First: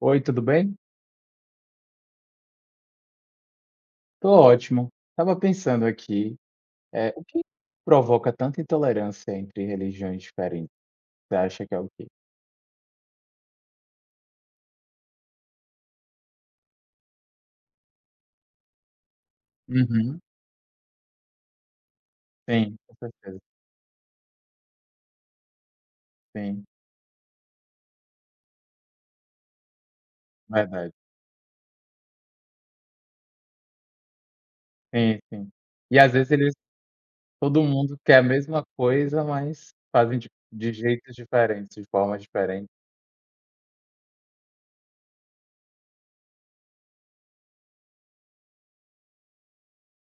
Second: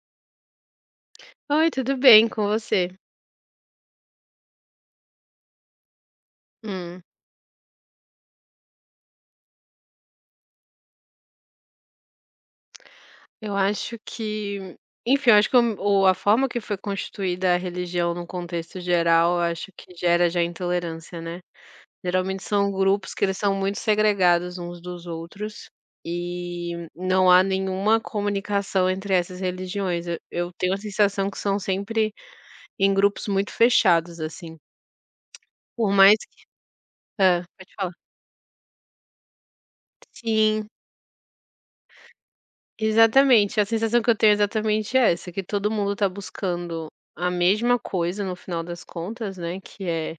Oi, tudo bem? Oi, tudo bem com você? Tô ótimo. Estava pensando aqui, Hum, o que provoca tanta intolerância entre religiões diferentes? Você acha que é o quê? eu acho que, enfim, eu acho que o a forma que foi constituída a religião no contexto geral, eu acho que Uhum. gera já intolerância, né. Geralmente são Sim, com grupos que eles certeza. são muito segregados uns dos outros, Sim, e não há nenhuma comunicação entre essas religiões. Eu tenho a verdade. sensação que são sempre em grupos muito fechados, assim. Sim, sim. Por E às mais vezes que eles todo pode falar. mundo quer a mesma coisa, mas fazem de Sim. de jeitos diferentes, de formas diferentes. Exatamente, a sensação que eu tenho é exatamente essa, que todo mundo tá buscando a mesma coisa no final das contas, né, que é,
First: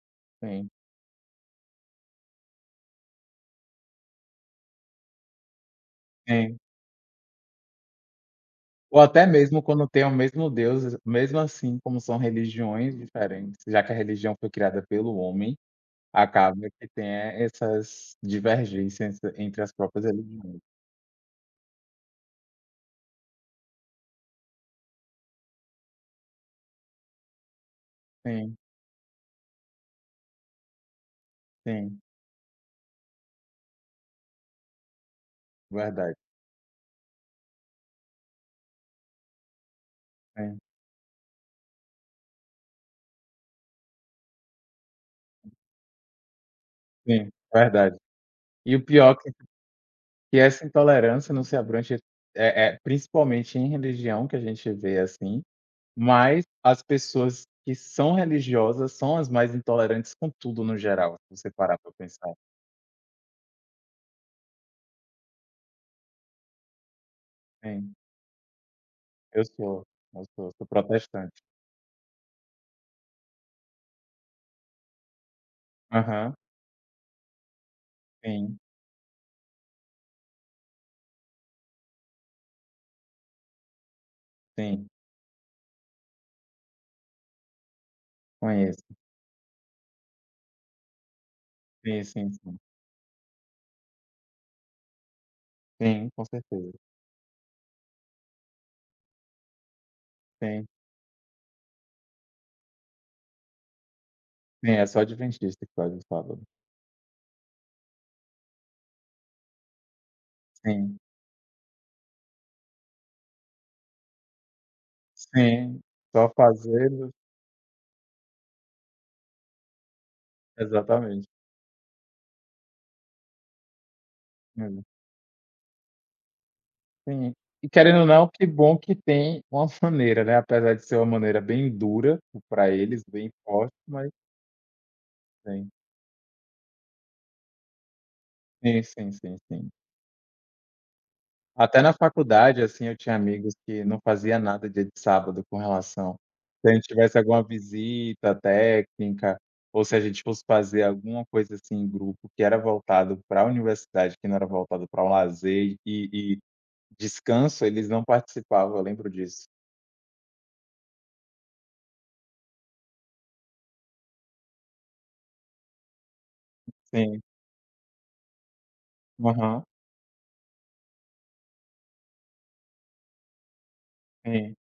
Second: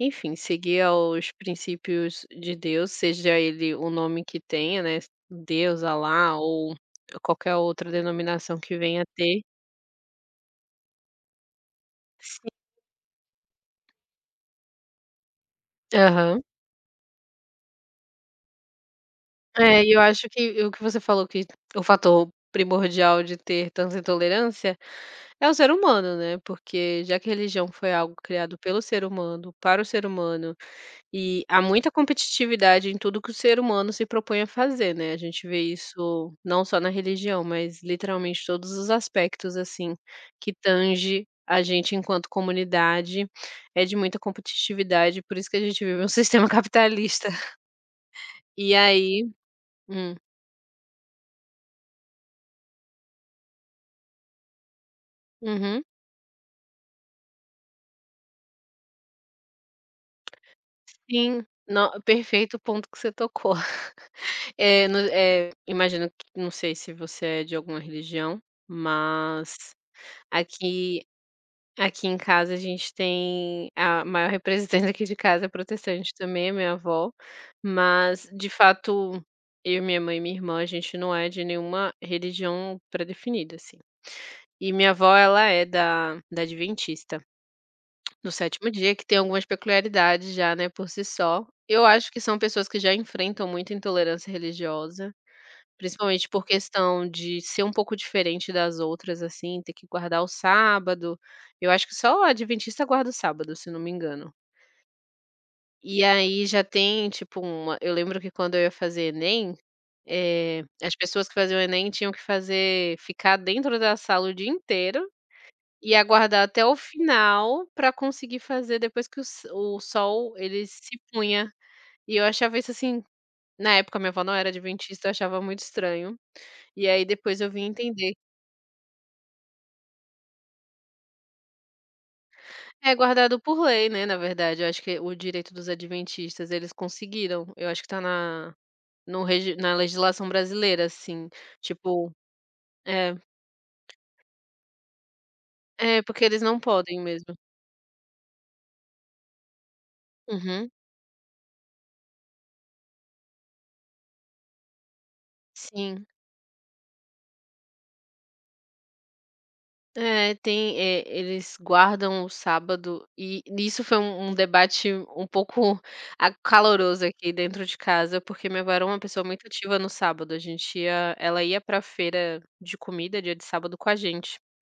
enfim, Sim, seguir aos princípios de Deus, seja ele o nome que tenha, né, Deus, Alá sim. ou qualquer outra denominação que Ou venha a até ter. mesmo quando tem o mesmo Deus, mesmo assim, como são Sim. religiões diferentes, já que a religião foi criada pelo homem. Aham. Acaba que tem essas divergências entre as É, e eu próprias acho religiões. que o que você falou que o fator primordial de ter tanta intolerância é o ser humano, né, porque já que a religião foi algo Sim, criado pelo ser humano, para o ser humano. E há muita sim, competitividade em tudo que o ser humano se propõe a fazer, né, a gente vê verdade. isso não só na religião, mas literalmente todos os aspectos, assim, que Sim, tange a gente enquanto comunidade, é de muita competitividade, por isso que a gente vive um sistema capitalista. sim, verdade. E E o pior aí que hum, que essa intolerância não se abrange, é, principalmente em religião que a gente vê assim, uhum, mas as pessoas que são religiosas são as mais intolerantes com tudo no geral, se sim, você parar no para pensar. perfeito o ponto que você tocou. É, no imagino que não sei se você é de alguma Sim, religião, eu mas sou, eu sou aqui protestante. Aqui em casa a gente tem a maior representante aqui de casa é protestante Aham, também, a minha avó, mas de sim, fato eu, minha mãe e minha irmã, a gente não é de nenhuma religião pré-definida, assim. E sim, minha avó ela é da adventista no sétimo conheço. dia, que tem algumas peculiaridades já, né, por si só. Eu Sim, acho que sim, são sim. pessoas que já enfrentam muita intolerância religiosa. Sim, com Principalmente por certeza. questão de ser um pouco diferente das outras, assim, ter que guardar o Sim. sábado. Eu acho que só o adventista guarda o sábado, se não me engano. Sim, é só adventista que faz o E sábado. aí já tem, tipo, uma eu lembro que quando eu ia fazer Enem, as Sim, pessoas que faziam Enem tinham que fazer ficar dentro da sala o dia inteiro sim, e só aguardar até o fazendo, final para conseguir fazer depois que o sol ele se exatamente. punha. E eu achava isso assim na época minha avó não era Hum, adventista, eu achava muito estranho. E aí sim. depois eu vim E querendo ou entender. não, que bom que tem uma maneira, né, apesar de ser uma maneira bem dura para É eles, bem guardado por forte, lei, né, mas na verdade, eu acho que o direito dos tem. adventistas eles conseguiram, eu acho que tá na Sim, sim, no sim, regi sim. na legislação brasileira, assim, Até na tipo faculdade, assim, eu tinha é, amigos que não fazia nada dia de sábado com é relação, porque eles não se a gente podem tivesse mesmo. alguma visita técnica, ou se a gente fosse Uhum, fazer alguma coisa, assim, em grupo que era voltado para a universidade, que não era voltado para o lazer sim. e descanso, eles não participavam, eu lembro disso. É, tem, eles guardam o sábado e isso foi um debate um pouco a caloroso Sim. aqui dentro de casa, porque minha avó era uma pessoa muito Aham. ativa no sábado, a gente ia ela ia pra feira de comida dia de sábado com a gente. Sim.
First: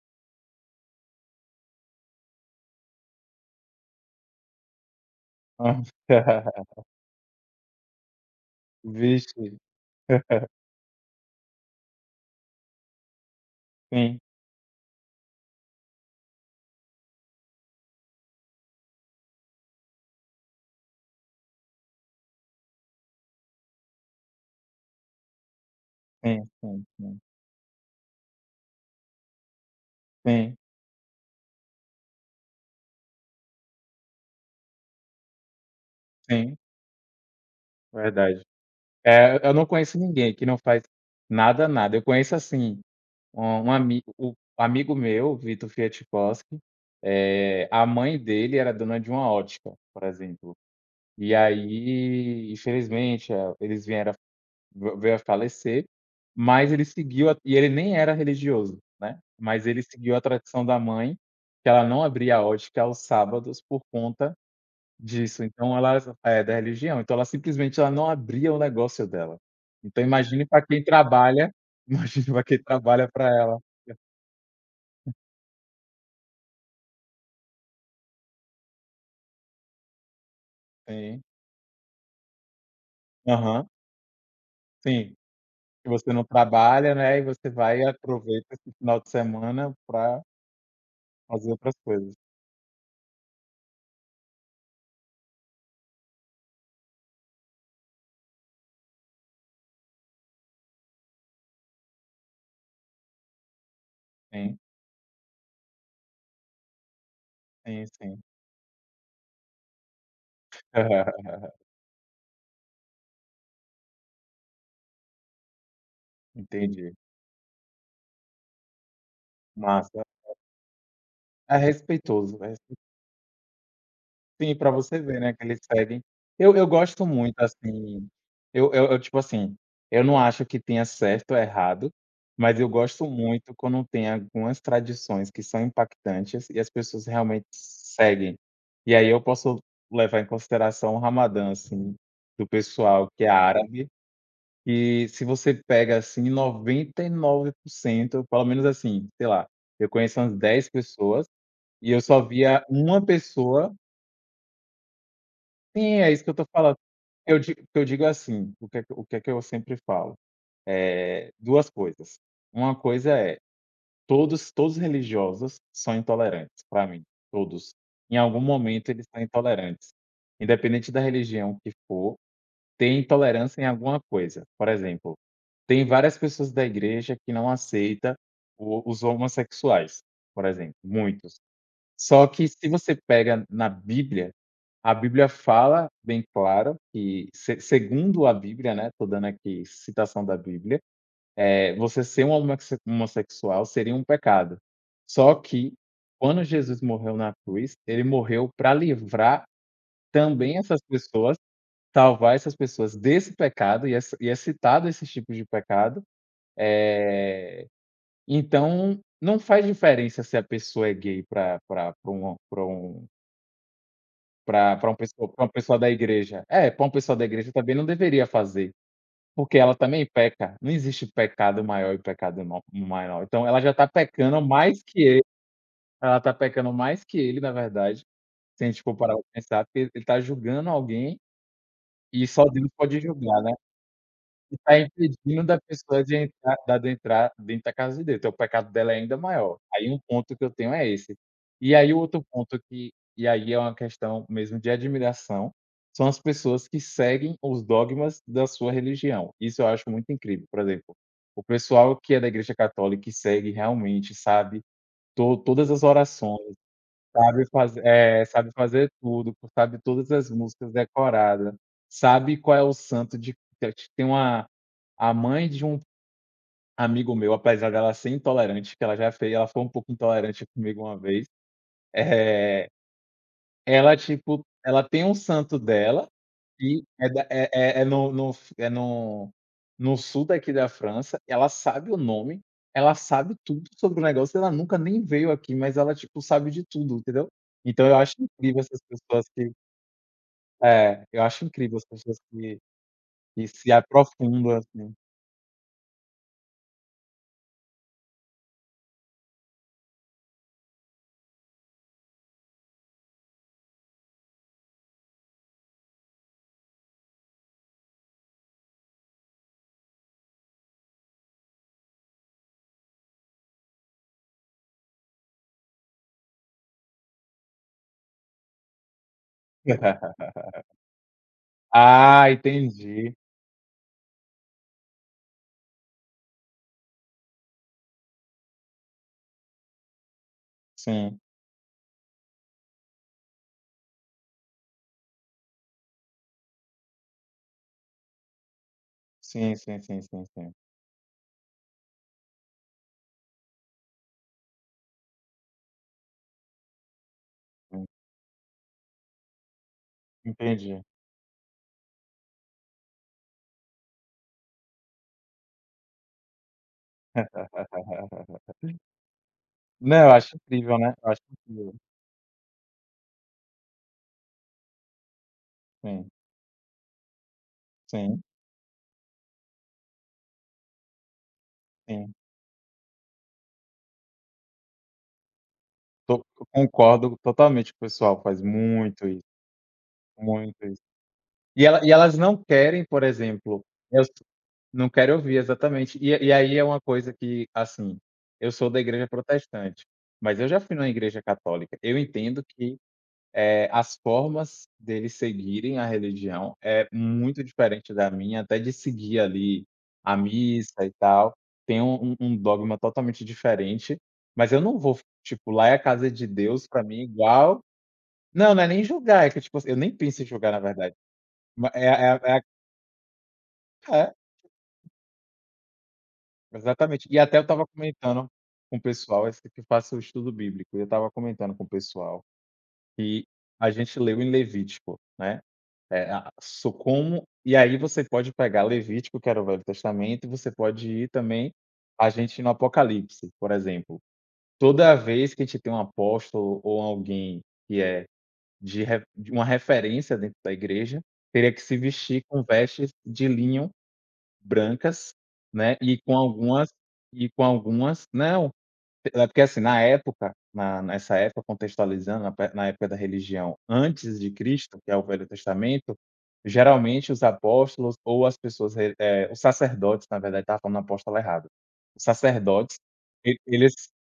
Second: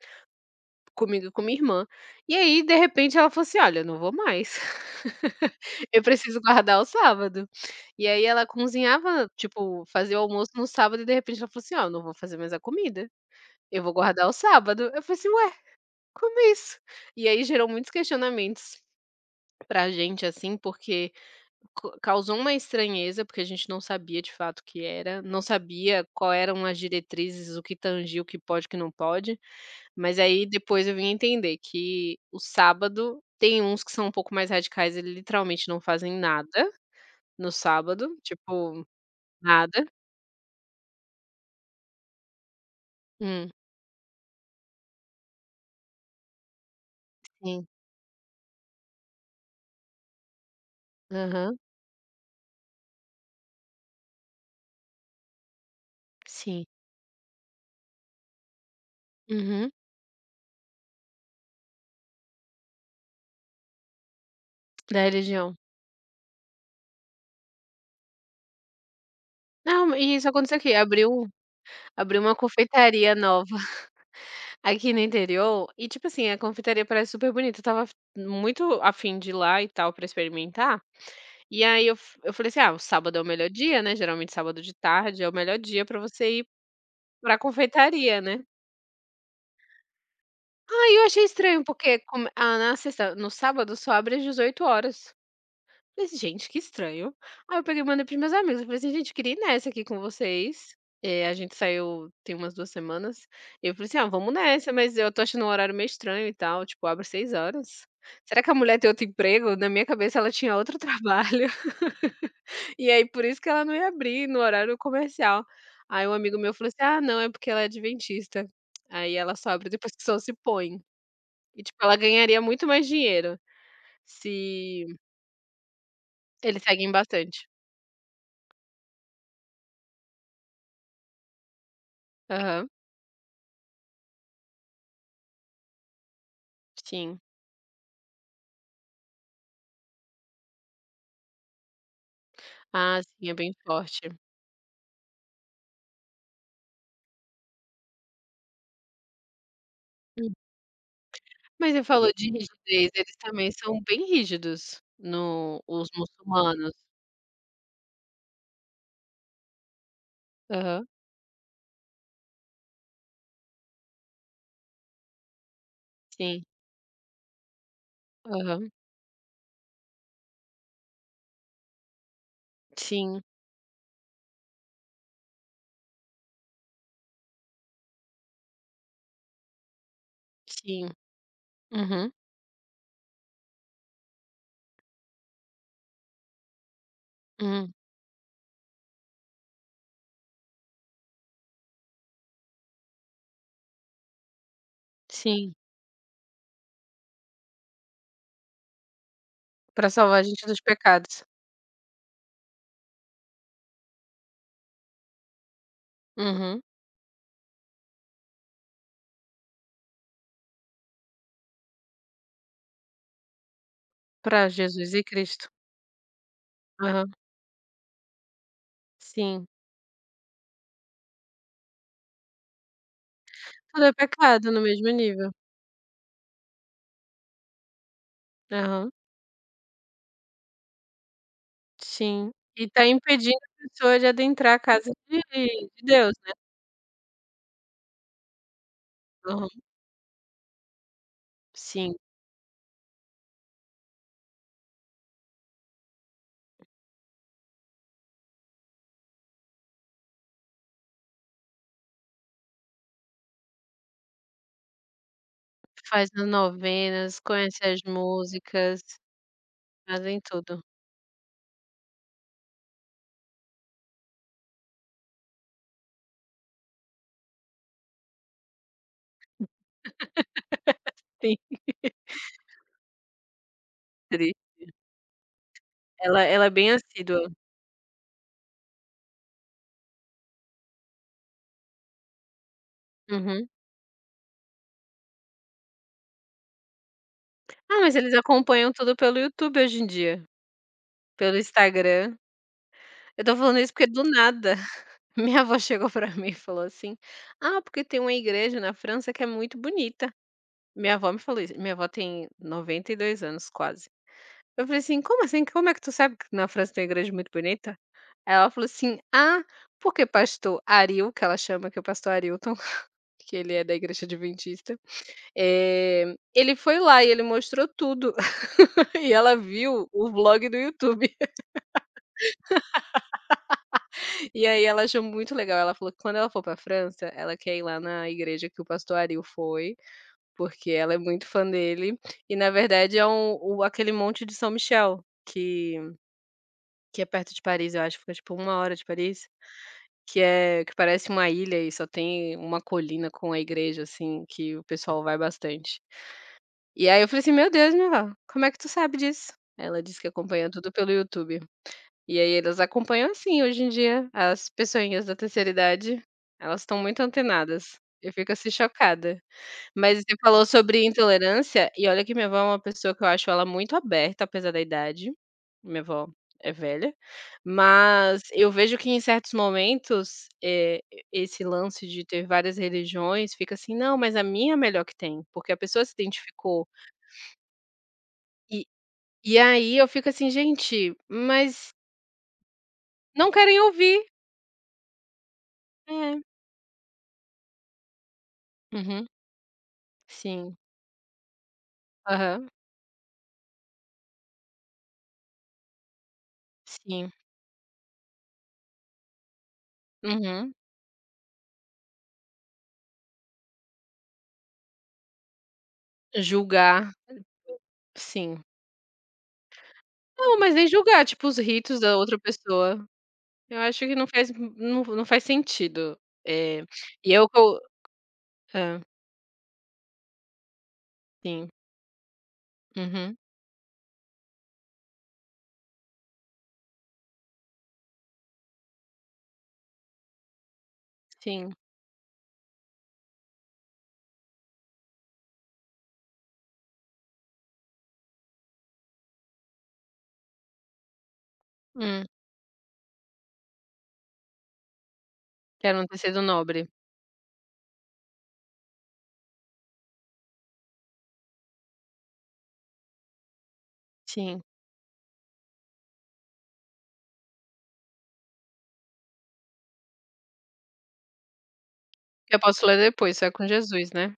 Comigo e com minha irmã. E aí, de repente, ela falou assim: "Olha, eu não vou mais. Hã. Eu preciso guardar o sábado". E aí ela cozinhava, Vixe. tipo, fazia o almoço no sábado e de repente ela falou assim: "Ó, eu não vou fazer mais a comida, eu vou Sim, guardar o sábado". Eu falei assim: "Ué, como é isso?". E aí gerou muitos questionamentos pra gente, assim, porque co causou uma estranheza, porque a gente não sabia de fato o que era, não sabia qual sim, eram as sim, sim. diretrizes, o que tangia, o que pode, o que não pode. Mas aí Sim, depois eu vim entender que o sábado tem uns que são um pouco mais radicais, eles literalmente não fazem sim, nada no sábado, verdade. tipo, É, eu não nada. conheço ninguém que não faz nada, nada. Eu conheço, assim, Hum, Um ami o amigo meu, Vitor Fiatkoski, sim. A mãe dele era dona de uma ótica, por exemplo. E Aham, aí, infelizmente, eles vieram v veio a falecer, sim. mas ele seguiu a e ele nem era religioso, né, mas Uhum, ele seguiu a tradição da mãe, que ela não abria a ótica aos sábados por conta da disso. religião. Então ela, é, da religião, então ela simplesmente ela não abria o negócio dela. Não, Então e isso imagine aconteceu para aqui, quem abriu trabalha, abriu imagine uma para quem trabalha confeitaria para nova ela. aqui no interior e, tipo assim, a confeitaria parece super bonita, eu estava muito afim de ir lá e tal pra experimentar, Sim. e aí eu f eu falei assim: "Ah, o sábado é o melhor Aham, dia, né", geralmente sábado de sim, tarde é o melhor dia que pra você não você ir trabalha, né, e pra você vai e confeitaria, né. aproveita esse final de semana pra Ah, eu achei fazer estranho, outras porque coisas. come ah, na sexta no sábado só abre às 18 horas. Falei assim: "Gente, que estranho". Aí eu peguei e mandei para os meus amigos, eu falei assim: "Gente, queria ir nessa aqui com vocês". Eh, a gente saiu tem umas 2 semanas, E eu falei assim: "Ah, vamos Sim, nessa, mas eu tô achando um horário meio estranho e tal, tipo, abre 6 horas. sim, sim. Será que a mulher tem outro emprego?". Na minha cabeça ela tinha outro trabalho, e aí por isso que ela não ia abrir no horário comercial. Aí um amigo meu falou assim: Entendi. "Ah, não, é porque ela é adventista, aí ela só abre depois que Massa. o sol se põe". É E, tipo, ela respeitoso, ganharia muito mais dinheiro sim, pra se você ver, né, que eles seguem. Eu eles eu seguem gosto muito, bastante. assim, eu, tipo assim, eu não acho que tenha certo ou errado, mas Aham, eu gosto muito quando tem algumas tradições que são impactantes e as pessoas sim. realmente seguem. E aí eu posso levar em consideração o Ramadã, assim, do Ah, pessoal que sim, é é bem árabe, forte. e se você pega, assim, 99%, pelo menos assim, sei lá, eu conheço Hum. umas 10 pessoas Mas você e eu falou só de via rigidez, uma eles também pessoa. são bem rígidos no os Sim, é isso que eu tô muçulmanos. falando. Eu digo é assim, o que é que eu sempre falo? Aham, duas coisas. Uma coisa é, todos os religiosos são sim. intolerantes pra mim, todos. Em algum Aham, momento eles são intolerantes. Independente da religião que for, tem sim, intolerância em alguma coisa. Por exemplo, tem várias pessoas da igreja que não aceita o os homossexuais, por exemplo, sim. muitos. Uhum, Só que se você pega na Bíblia, a Bíblia fala bem claro que, se hum, segundo a Bíblia, né, tô dando aqui citação da Bíblia, você ser um homossexual seria um pecado. Só sim. que quando Jesus morreu na cruz, ele morreu para livrar Pra salvar a gente também dos essas pecados. pessoas, salvar essas pessoas desse pecado, e é citado esses tipos de pecado. Uhum. Então, não faz diferença se a pessoa é gay para pra pra um pra um Pra pra pra Jesus uma e pessoa pra Cristo. uma pessoa da igreja. É, para uma Aham, pessoa da igreja também não deveria fazer. sim. Porque ela também peca, não existe pecado maior e pecado mo menor, então ela já Tudo está é pecando pecado no mais mesmo que ele, nível. ela está pecando mais que ele, na verdade, se a gente Aham. for parar pra pensar, porque ele está julgando alguém e Sim, só e Deus tá pode impedindo julgar, né. a pessoa de adentrar E a tá casa impedindo da de pessoa Deus, né. De adentrar dentro da casa de Deus, então o pecado dela é ainda Aham, maior. Aí um ponto que eu tenho é esse. E aí sim. o outro ponto que e aí é uma questão mesmo de admiração, são as pessoas que seguem os dogmas da sua religião. Isso eu acho muito incrível, por exemplo, o pessoal que é da igreja católica e segue realmente, sabe, to todas as Faz as orações. novenas, Sabe conhece as faze eh, sabe músicas, fazer tudo, sabe todas fazem as tudo. músicas decorada, sabe qual é o santo de. Tem uma, a mãe de um amigo meu, apesar dela ser intolerante, que ela já fez ela foi um pouco intolerante comigo uma vez, eh ela, Sempre. tipo, ela tem um santo dela, Ela é bem e é da assídua. é é é no no f é no no sul daqui da França, ela sabe o nome, ela sabe Uhum. tudo sobre o negócio, ela nunca nem veio aqui, mas ela, tipo, sabe de tudo, entendeu. Ah, Então mas eu eles acho incrível acompanham essas tudo pelo pessoas YouTube hoje em dia, eu pelo acho incrível as Instagram. pessoas que Eu tô que falando isso se porque do nada aprofundam, assim. minha avó chegou pra mim e falou assim: "Ah, porque tem uma igreja na França que é muito bonita". Minha avó me falou isso, minha avó tem 92 anos quase. Eu falei assim? Como é que tu sabe que na França tem uma igreja é muito bonita?" Aí ela falou assim: "Ah, porque pastor Ariel", que ela chama, que é o pastor Arilton, que ele é da igreja adventista, ele foi lá e ele mostrou tudo. E ela viu o vlog do YouTube. Ah, entendi. E aí ela achou muito legal. Ela falou que quando ela for pra França, ela quer ir lá na igreja que o pastor Ariel foi, porque ela é Sim. muito fã dele. E na verdade é um o aquele monte de São Michel, que é perto de Paris, eu acho, fica tipo uma hora de Paris. Sim, sim, sim, Que sim, sim, é que parece uma ilha e só tem uma colina com a igreja, assim, que o pessoal vai bastante. E aí eu falei assim: "Meu Deus, sim. minha avó, como é que tu sabe disso?" Ela disse que acompanha tudo Entendi. pelo YouTube. E aí elas acompanham assim, hoje em dia, as pessoinhas da terceira idade, elas estão muito antenadas. Eu fico assim chocada. Mas Não, eu você acho falou incrível, sobre né, eu acho intolerância, incrível. e olha que minha avó é uma pessoa que eu acho ela muito aberta, apesar da idade. Minha avó Sim, é velha, mas sim, eu vejo que em certos momentos, esse lance de sim. ter várias religiões fica assim: "Não, mas a minha é a melhor que tem", porque a pessoa se To identificou. Concordo totalmente com o pessoal, faz E muito isso, e aí eu fico assim: muito isso. "Gente, E mas ela e elas não querem, por não querem exemplo, ouvir". eu s não querem ouvir, exatamente. E É. e aí é uma coisa que, assim, eu sou da Uhum. igreja protestante, mas eu Sim. já fui numa igreja católica. Eu entendo Aham. que, as formas deles seguirem a religião é Sim. muito diferente da minha, até de seguir ali a Uhum. missa e tal, tem um dogma totalmente diferente, mas eu não vou, tipo, lá é a casa de Deus pra Julgar. mim igual. Sim. Não, não é nem julgar, é que, tipo assim, eu nem penso em Não, julgar mas na nem verdade, julgar, tipo, os ma ritos é da outra a é pessoa. Eu acho que não é, faz não faz sentido. Eh, exatamente. e E eu até eu co estava comentando com o hã, pessoal, esse que eu faço o estudo bíblico, e eu estava sim. comentando com o pessoal Uhum. que a gente leu em Levítico, né. É, a so como e aí você pode pegar Levítico, que era o Velho Testamento, e você pode ir também Sim. a gente no Apocalipse, por exemplo. Toda vez que a gente tem um apóstolo ou alguém que é de uma referência dentro da igreja, teria que se Hum. vestir com vestes de linho brancas, né, Era um e com tecido nobre. algumas, né, é porque assim, na época, na nessa época, contextualizando, na época da religião antes de Sim. Cristo, que é o Velho Testamento, geralmente os apóstolos ou as pessoas re eh, os sacerdotes, na verdade, estava falando apóstolo errado. Os Eu posso sacerdotes, ler depois, só é e com eles. Jesus, né.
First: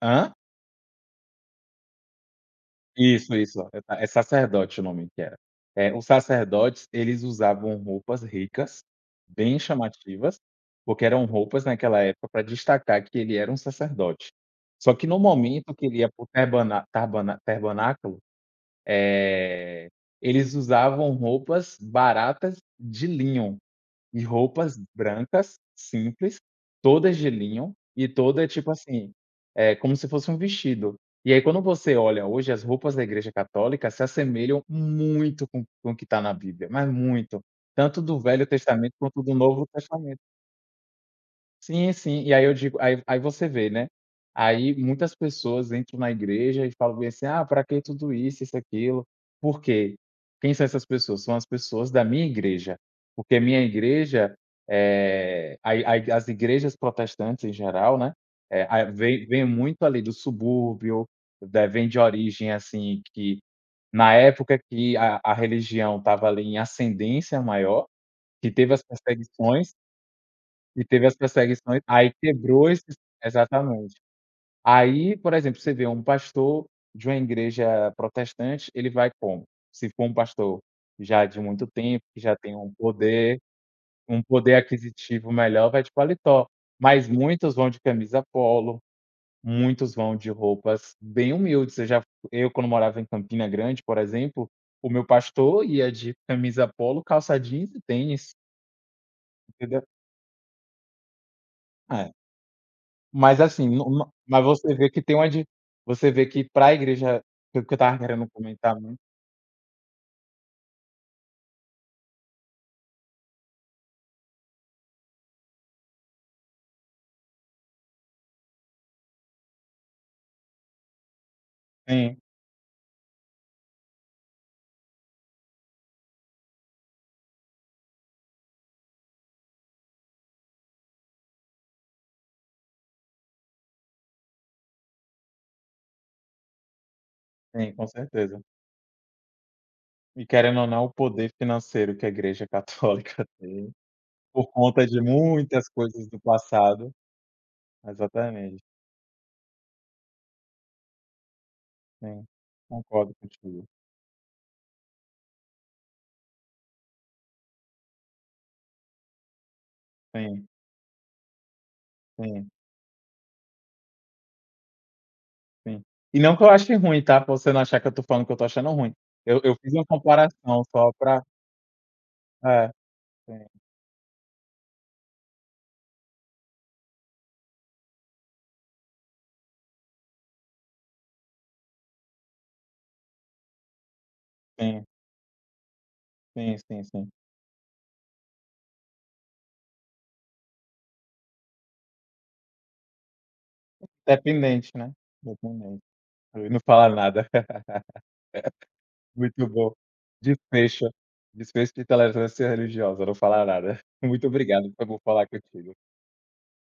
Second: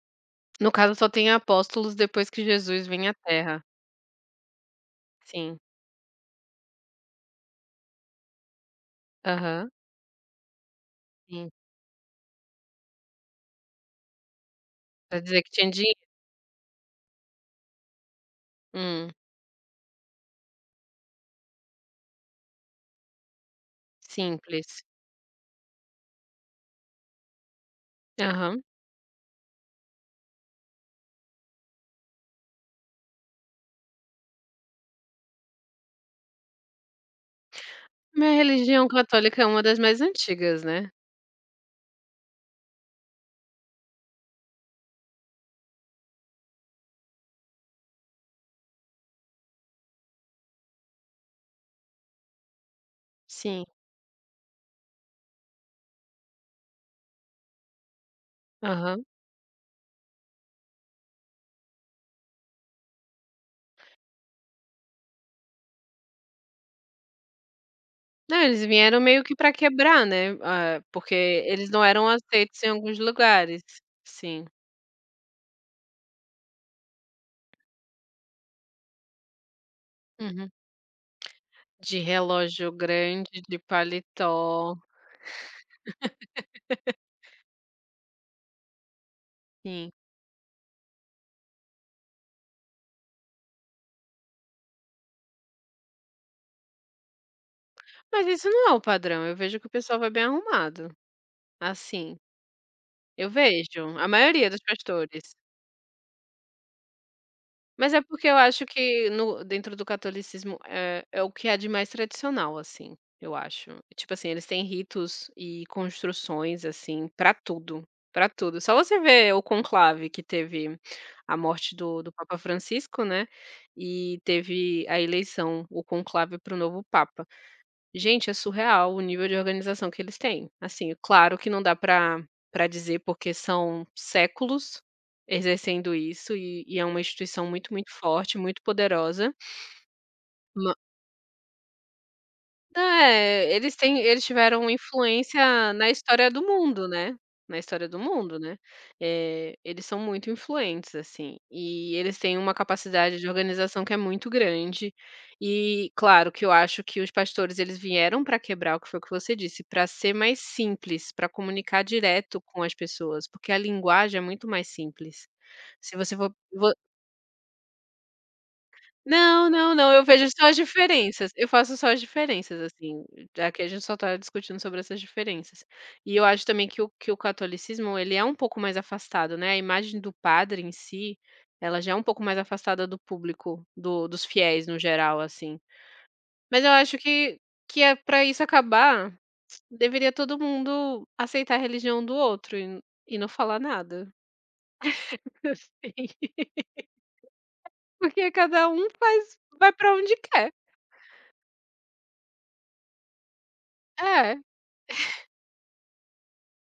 Hã? No caso só tem apóstolos depois que Jesus vem à Isso, isso. terra. É sacerdote o nome que era. Sim. Os sacerdotes, eles usavam roupas ricas, bem Aham. chamativas, porque eram Sim. roupas naquela época para destacar que ele era um sacerdote. Só que Pra no dizer que tinha momento que dinheiro. ele ia para o terbana tarbana terbanáculo, Hum. eles usavam roupas baratas de linho. E roupas Simples. brancas, simples, todas de linho e toda, Aham. tipo assim, é como se fosse um vestido. E aí quando você olha hoje, as roupas da igreja católica se assemelham muito com o que está na Bíblia, mas muito, tanto do Minha Velho religião Testamento quanto do católica é uma Novo das mais Testamento. antigas, né. Sim, sim. E aí eu digo, aí você vê, né, aí muitas pessoas entram na igreja e falam bem assim: "Ah, para que tudo isso, isso, aquilo". Por quê? Quem são essas pessoas? São as pessoas da minha igreja, porque a minha Sim. igreja, é a as igrejas protestantes em geral, né, eh, a Aham. vem muito ali do subúrbio, da vem de origem, assim, que na época que a religião estava ali em ascendência maior, Não, que eles teve as vieram meio que pra perseguições quebrar, né, ah, e teve porque as eles perseguições, não eram aí aceitos em quebrou esses, alguns lugares. exatamente. Sim. Aí, por exemplo, você vê um pastor de uma igreja protestante, ele vai como? Se for um Uhum. pastor já de muito De tempo, que já tem relógio um grande, poder de um poder paletó, aquisitivo melhor, vai de paletó. Mas muitos vão de camisa polo, sim. muitos vão de roupas bem humildes. Eu quando morava em Campina Grande, por exemplo, o meu pastor ia de camisa polo, calça jeans e Mas tênis, isso não é o padrão, eu vejo que o entendeu? pessoal vai bem arrumado, É. assim, eu Mas assim, não vejo, a não mas maioria dos você vê que tem pastores. uma di você vê que para a igreja, o que eu Mas estava é porque querendo eu acho comentar muito, que no dentro do catolicismo é é o que há de mais tradicional, assim, eu acho. Tipo assim, eles têm ritos e construções, assim, pra tudo, pra tudo. Só você vê o conclave que teve a morte do sim, Papa Francisco, né, e teve a eleição, o conclave para o novo papa. Gente, é surreal o nível de organização que eles têm. Assim, claro que não dá para dizer, porque são séculos exercendo isso e é uma instituição muito, sim, com muito forte, certeza. muito poderosa. E querendo ou não, o poder financeiro que a igreja católica É, tem, eles por tiveram conta de muitas influência na coisas do história do mundo, passado, né, na história do mundo, né. exatamente, Eles são muito influentes, assim, e eles sim, têm uma concordo capacidade de contigo. organização que é muito grande. E claro que eu acho que os pastores eles vieram para quebrar o que foi que você disse, para ser mais Sim, simples, para comunicar direto sim, com as pessoas, porque a linguagem é muito mais simples. sim. Se você E for não que eu ache ruim, tá, pra você não achar que eu tô falando que eu tô achando ruim. Eu não, eu fiz não, uma não, eu vejo só as comparação só pra, diferenças, eu faço só as diferenças, é, assim, sim, já que a gente só tá discutindo sobre essas diferenças. E eu acho também que o catolicismo, ele é um pouco mais afastado, né, a imagem do padre em si, ela já é um pouco mais afastada do público, do dos fiéis no sim, geral, assim. sim, Mas eu sim, acho sim. Que é para isso acabar, deveria todo mundo aceitar a religião do outro e não falar nada, Dependente, né, dependente. assim, Eu Não falar nada. porque cada um faz Muito vai bom. pra onde quer. Desfecho desfecho de tolerância religiosa, não falar nada. Muito É. obrigado, foi bom falar contigo.